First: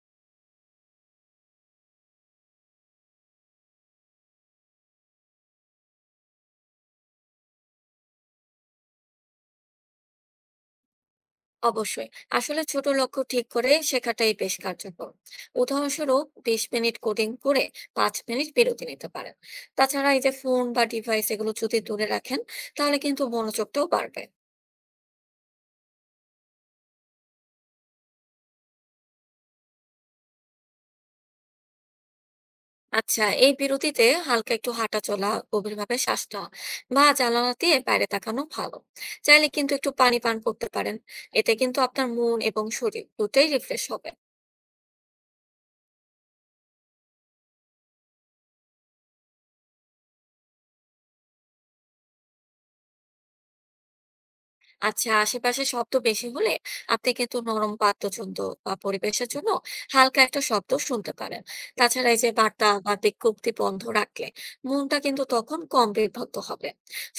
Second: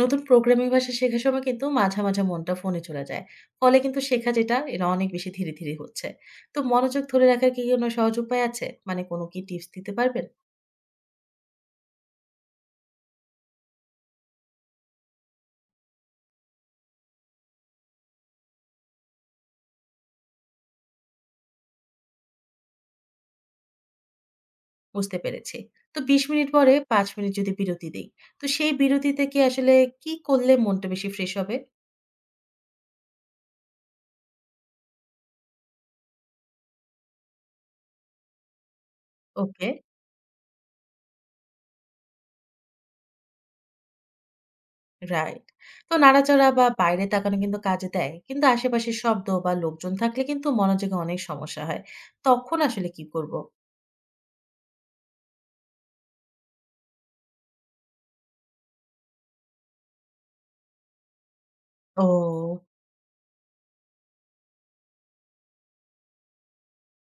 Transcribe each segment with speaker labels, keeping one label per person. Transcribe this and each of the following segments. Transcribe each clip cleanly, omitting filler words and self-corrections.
Speaker 1: নতুন প্রোগ্রামিং ভাষা শেখার সময় কিন্তু মাঝে মাঝে মনটা ফোনে চলে যায়। ফলে কিন্তু শেখা যেটা এটা অনেক বেশি ধীরে, ধীরে হচ্ছে। তো মনোযোগ ধরে রাখার কি কোনো সহজ উপায় আছে? মানে কোনো কি টিপস দিতে পারবেন?
Speaker 2: অবশ্যই। আসলে ছোট লক্ষ্য ঠিক করে শেখাটাই বেশ কার্যকর। উদাহরণস্বরূপ 20 মিনিট কোডিং করে 5 মিনিট বিরতি নিতে পারেন। তাছাড়া এই যে ফোন বা ডিভাইস এগুলো যদি দূরে রাখেন, তাহলে কিন্তু মনোযোগটাও বাড়বে।
Speaker 1: বুঝতে পেরেছি। তো ২০ মিনিট পরে ৫ মিনিট যদি বিরতি দেই, তো সেই বিরতিতে কি আসলে কি করলে মনটা বেশি ফ্রেশ হবে?
Speaker 2: আচ্ছা, এই বিরতিতে হালকা একটু হাঁটা চলা, গভীরভাবে শ্বাস নেওয়া বা জানালা দিয়ে বাইরে তাকানো ভালো। চাইলে
Speaker 1: ওকে,
Speaker 2: কিন্তু একটু পানি পান করতে পারেন। এতে কিন্তু আপনার মন এবং শরীর দুটোই রিফ্রেশ হবে।
Speaker 1: রাইট। তো নাড়াচাড়া বা বাইরে তাকানো কিন্তু কাজে দেয়। কিন্তু আশেপাশের শব্দ বা লোকজন থাকলে কিন্তু মনোযোগে অনেক সমস্যা হয়। তখন আসলে কি করব?
Speaker 2: আচ্ছা, আশেপাশে শব্দ বেশি হলে আপনি কিন্তু নরম বাদ্যযন্ত্র বা পরিবেশের জন্য হালকা একটা শব্দ শুনতে পারেন।
Speaker 1: ও!
Speaker 2: তাছাড়া এই যে বার্তা বা বিজ্ঞপ্তি বন্ধ রাখলে মনটা কিন্তু তখন কম বিভক্ত হবে।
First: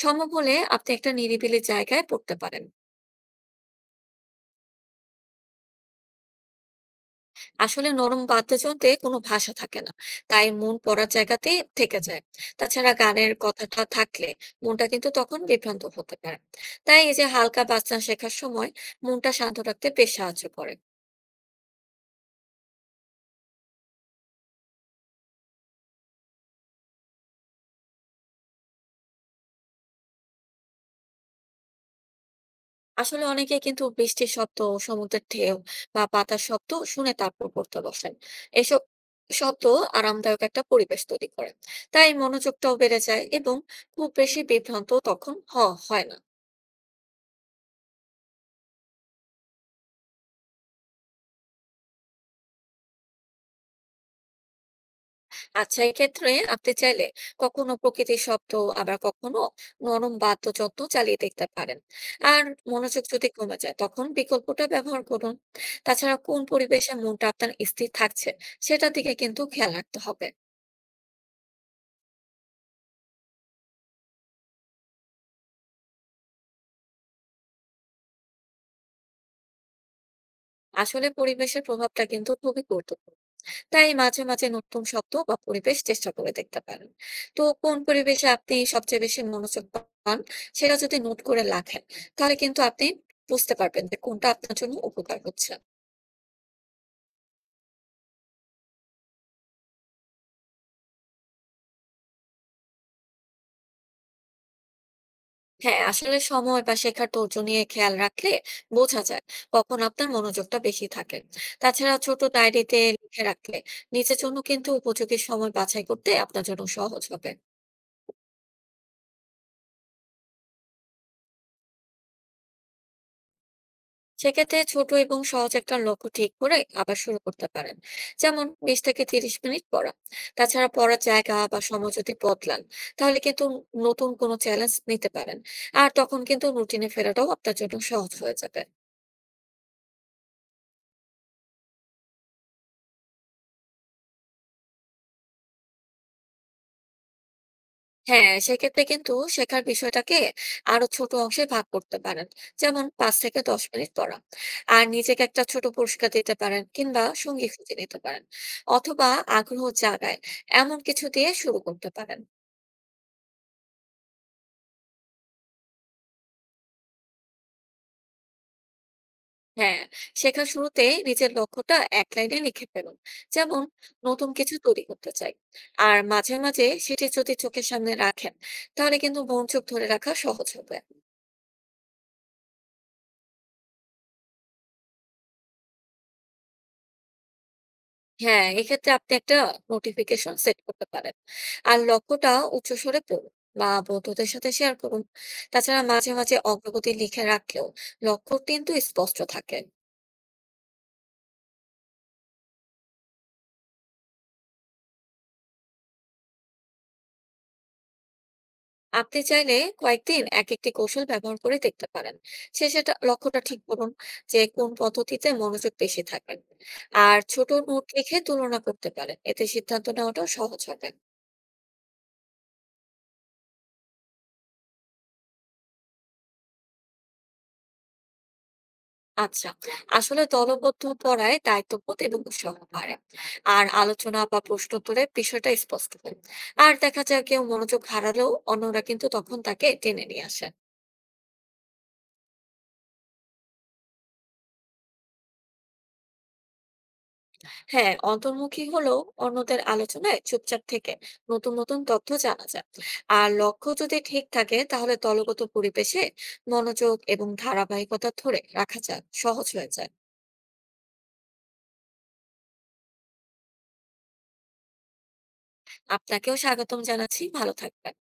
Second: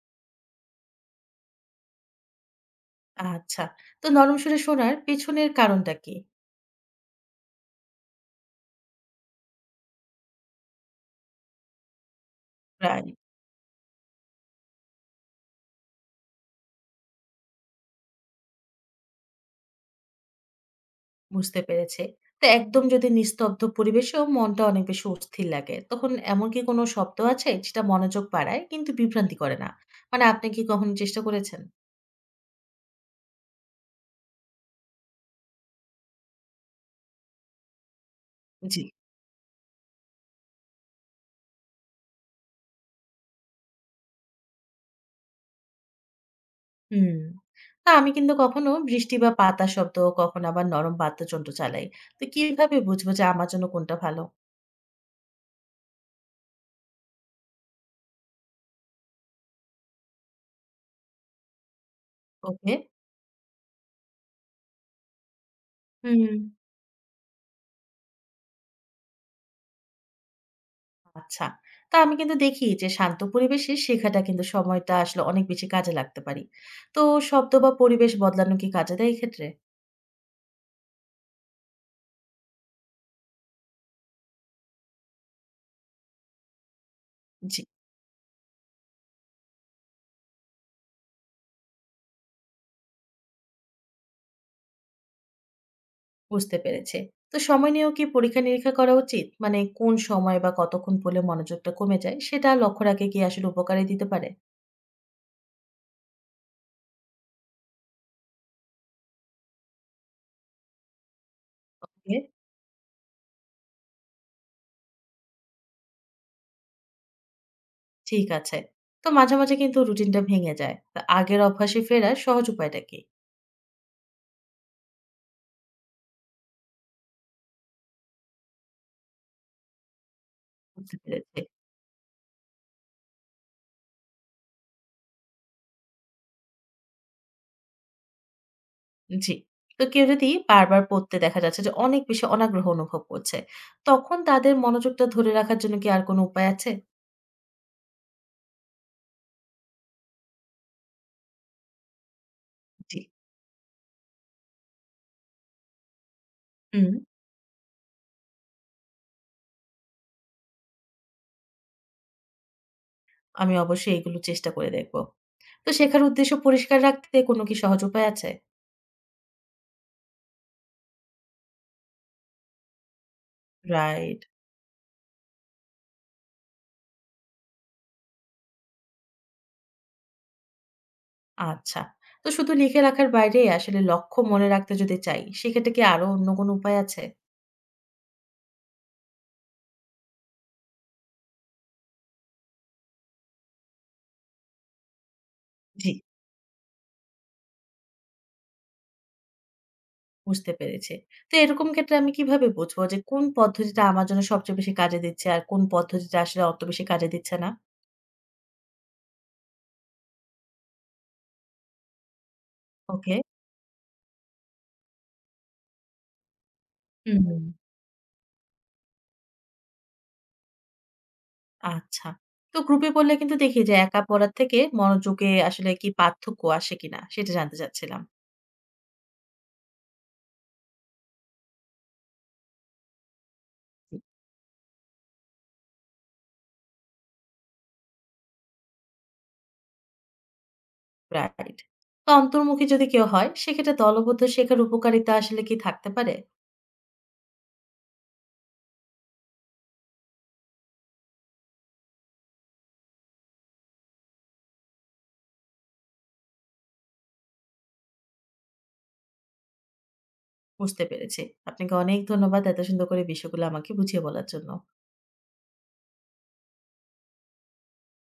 Speaker 2: সম্ভব হলে আপনি একটা নিরিবিলি জায়গায় পড়তে পারেন।
Speaker 1: আচ্ছা। তো নরম সুরে শোনার পেছনের কারণটা কি?
Speaker 2: আসলে নরম বাদ্যযন্ত্রে কোনো ভাষা থাকে না, তাই মন পড়ার জায়গাতেই থেকে যায়। তাছাড়া
Speaker 1: প্রায়
Speaker 2: গানের কথাটা থাকলে মনটা কিন্তু তখন বিভ্রান্ত হতে পারে। তাই এই যে হালকা বাজনা শেখার সময় মনটা শান্ত রাখতে বেশ সাহায্য করে।
Speaker 1: বুঝতে পেরেছি। তো একদম যদি নিস্তব্ধ পরিবেশেও মনটা অনেক বেশি অস্থির লাগে, তখন এমন কি কোনো শব্দ আছে যেটা মনোযোগ বাড়ায় কিন্তু বিভ্রান্তি করে না? মানে আপনি কি কখনো চেষ্টা করেছেন?
Speaker 2: আসলে অনেকে কিন্তু বৃষ্টির শব্দ, সমুদ্রের ঢেউ বা পাতার শব্দ শুনে তারপর পড়তে বসেন।
Speaker 1: জি।
Speaker 2: এসব শব্দ আরামদায়ক একটা পরিবেশ তৈরি করে, তাই মনোযোগটাও বেড়ে যায় এবং খুব বেশি বিভ্রান্ত তখন হয় না।
Speaker 1: হুম। না আমি কিন্তু কখনো বৃষ্টি বা পাতা শব্দ, কখনো আবার নরম বাদ্যযন্ত্র চালাই। তো কিভাবে বুঝবো যে আমার জন্য কোনটা ভালো?
Speaker 2: আচ্ছা, এক্ষেত্রে আপনি চাইলে কখনো প্রকৃতির শব্দ, আবার কখনো নরম বাদ্যযন্ত্র চালিয়ে দেখতে পারেন। আর
Speaker 1: ওকে।
Speaker 2: মনোযোগ যদি কমে যায় তখন বিকল্পটা ব্যবহার করুন। তাছাড়া
Speaker 1: হুম।
Speaker 2: কোন পরিবেশে মনটা আপনার স্থির থাকছে সেটার দিকে কিন্তু খেয়াল রাখতে হবে।
Speaker 1: আচ্ছা। তা আমি কিন্তু দেখি যে শান্ত পরিবেশে শেখাটা কিন্তু সময়টা আসলে অনেক বেশি কাজে লাগতে পারি। তো শব্দ বা পরিবেশ বদলানো কি কাজে দেয় এক্ষেত্রে?
Speaker 2: আসলে পরিবেশের প্রভাবটা কিন্তু খুবই গুরুত্বপূর্ণ, তাই মাঝে মাঝে নতুন শব্দ বা পরিবেশ চেষ্টা করে দেখতে পারেন। তো
Speaker 1: জি,
Speaker 2: কোন পরিবেশে আপনি সবচেয়ে বেশি মনোযোগ পান সেটা যদি নোট করে রাখেন, তাহলে কিন্তু আপনি বুঝতে পারবেন যে কোনটা আপনার জন্য উপকার হচ্ছে।
Speaker 1: বুঝতে পেরেছি। তো সময় নিয়েও কি পরীক্ষা-নিরীক্ষা করা উচিত? মানে কোন সময় বা কতক্ষণ পড়লে মনোযোগটা কমে যায় সেটা লক্ষ্য রাখে কি আসলে উপকারে দিতে পারে?
Speaker 2: হ্যাঁ, আসলে সময় বা শেখার ধৈর্য নিয়ে খেয়াল রাখলে বোঝা যায় কখন আপনার মনোযোগটা বেশি থাকে। তাছাড়া
Speaker 1: ওকে,
Speaker 2: ছোট ডায়েরিতে লিখে রাখলে নিজের জন্য কিন্তু উপযোগী সময় বাছাই করতে আপনার জন্য সহজ হবে।
Speaker 1: ঠিক আছে। তো মাঝে মাঝে কিন্তু রুটিনটা ভেঙে যায়। তো আগের অভ্যাসে ফেরার সহজ উপায়টা কি?
Speaker 2: সেক্ষেত্রে ছোট এবং সহজ একটা লক্ষ্য ঠিক করে আবার শুরু করতে পারেন, যেমন 20 থেকে 30 মিনিট পড়া। তাছাড়া
Speaker 1: বুঝতে
Speaker 2: পড়ার জায়গা
Speaker 1: পেরেছি।
Speaker 2: বা সময় যদি বদলান, তাহলে কিন্তু নতুন কোনো চ্যালেঞ্জ নিতে পারেন। আর তখন কিন্তু রুটিনে ফেরাটাও আপনার জন্য সহজ হয়ে যাবে।
Speaker 1: জি। তো কেউ যদি বারবার পড়তে দেখা যাচ্ছে যে অনেক বেশি অনাগ্রহ অনুভব করছে, তখন তাদের মনোযোগটা ধরে রাখার জন্য কি আর কোনো উপায় আছে?
Speaker 2: হ্যাঁ, সেক্ষেত্রে কিন্তু শেখার বিষয়টাকে আরো ছোট অংশে ভাগ করতে পারেন, যেমন
Speaker 1: জি।
Speaker 2: 5 থেকে 10 মিনিট পড়া। আর নিজেকে একটা ছোট পুরস্কার দিতে পারেন
Speaker 1: হুম।
Speaker 2: কিংবা সঙ্গী খুঁজে নিতে পারেন। অথবা আগ্রহ জাগায় এমন কিছু দিয়ে শুরু করতে পারেন।
Speaker 1: আমি অবশ্যই এগুলো চেষ্টা করে দেখব। তো শেখার উদ্দেশ্য পরিষ্কার রাখতে কোনো কি সহজ উপায় আছে?
Speaker 2: হ্যাঁ, শেখার শুরুতে নিজের লক্ষ্যটা এক লাইনে লিখে ফেলুন। যেমন,
Speaker 1: রাইট।
Speaker 2: নতুন কিছু তৈরি করতে চাই। আর মাঝে মাঝে সেটি যদি চোখের সামনে রাখেন, তাহলে কিন্তু মনোযোগ ধরে রাখা সহজ হবে।
Speaker 1: আচ্ছা। তো শুধু লিখে রাখার বাইরে আসলে লক্ষ্য মনে রাখতে যদি চাই, সেক্ষেত্রে কি আরো অন্য কোনো উপায় আছে?
Speaker 2: হ্যাঁ, এক্ষেত্রে আপনি একটা নোটিফিকেশন সেট করতে পারেন। আর লক্ষ্যটা উচ্চস্বরে পড়ুন বা বন্ধুদের সাথে শেয়ার করুন। তাছাড়া
Speaker 1: জি।
Speaker 2: মাঝে মাঝে অগ্রগতি লিখে রাখলেও লক্ষ্য কিন্তু স্পষ্ট থাকে।
Speaker 1: বুঝতে পেরেছি। তো এরকম ক্ষেত্রে আমি কিভাবে বুঝবো যে কোন পদ্ধতিটা আমার জন্য সবচেয়ে বেশি কাজে দিচ্ছে আর কোন পদ্ধতিটা আসলে অত বেশি কাজে দিচ্ছে না?
Speaker 2: আপনি চাইলে কয়েকদিন এক একটি কৌশল ব্যবহার করে দেখতে পারেন। সেটা
Speaker 1: ওকে।
Speaker 2: লক্ষ্যটা ঠিক করুন যে কোন পদ্ধতিতে মনোযোগ বেশি থাকবেন। আর
Speaker 1: হুম।
Speaker 2: ছোট নোট লিখে তুলনা করতে পারেন, এতে সিদ্ধান্ত নেওয়াটাও সহজ হবে।
Speaker 1: আচ্ছা। তো গ্রুপে পড়লে কিন্তু দেখি যে একা পড়ার থেকে মনোযোগে আসলে কি পার্থক্য আসে কিনা সেটা জানতে চাচ্ছিলাম।
Speaker 2: আচ্ছা, আসলে দলবদ্ধ পড়ায় দায়িত্ববোধ এবং উৎসাহ বাড়ে। আর
Speaker 1: জি।
Speaker 2: আলোচনা বা প্রশ্ন উত্তরে বিষয়টা স্পষ্ট হয়। আর দেখা যায় কেউ মনোযোগ হারালেও অন্যরা কিন্তু তখন তাকে টেনে নিয়ে আসে।
Speaker 1: রাইট। তো অন্তর্মুখী যদি কেউ হয় সেক্ষেত্রে দলবদ্ধ শেখার উপকারিতা আসলে কি থাকতে পারে?
Speaker 2: হ্যাঁ, অন্তর্মুখী হলেও অন্যদের আলোচনায় চুপচাপ থেকে নতুন নতুন তথ্য জানা যায়। আর লক্ষ্য যদি ঠিক থাকে তাহলে দলগত পরিবেশে মনোযোগ এবং ধারাবাহিকতা ধরে রাখা যায়, সহজ হয়ে যায়।
Speaker 1: বুঝতে পেরেছি। আপনাকে অনেক ধন্যবাদ এত সুন্দর করে বিষয়গুলো আমাকে বুঝিয়ে বলার জন্য।
Speaker 2: আপনাকেও স্বাগতম জানাচ্ছি, ভালো থাকবেন।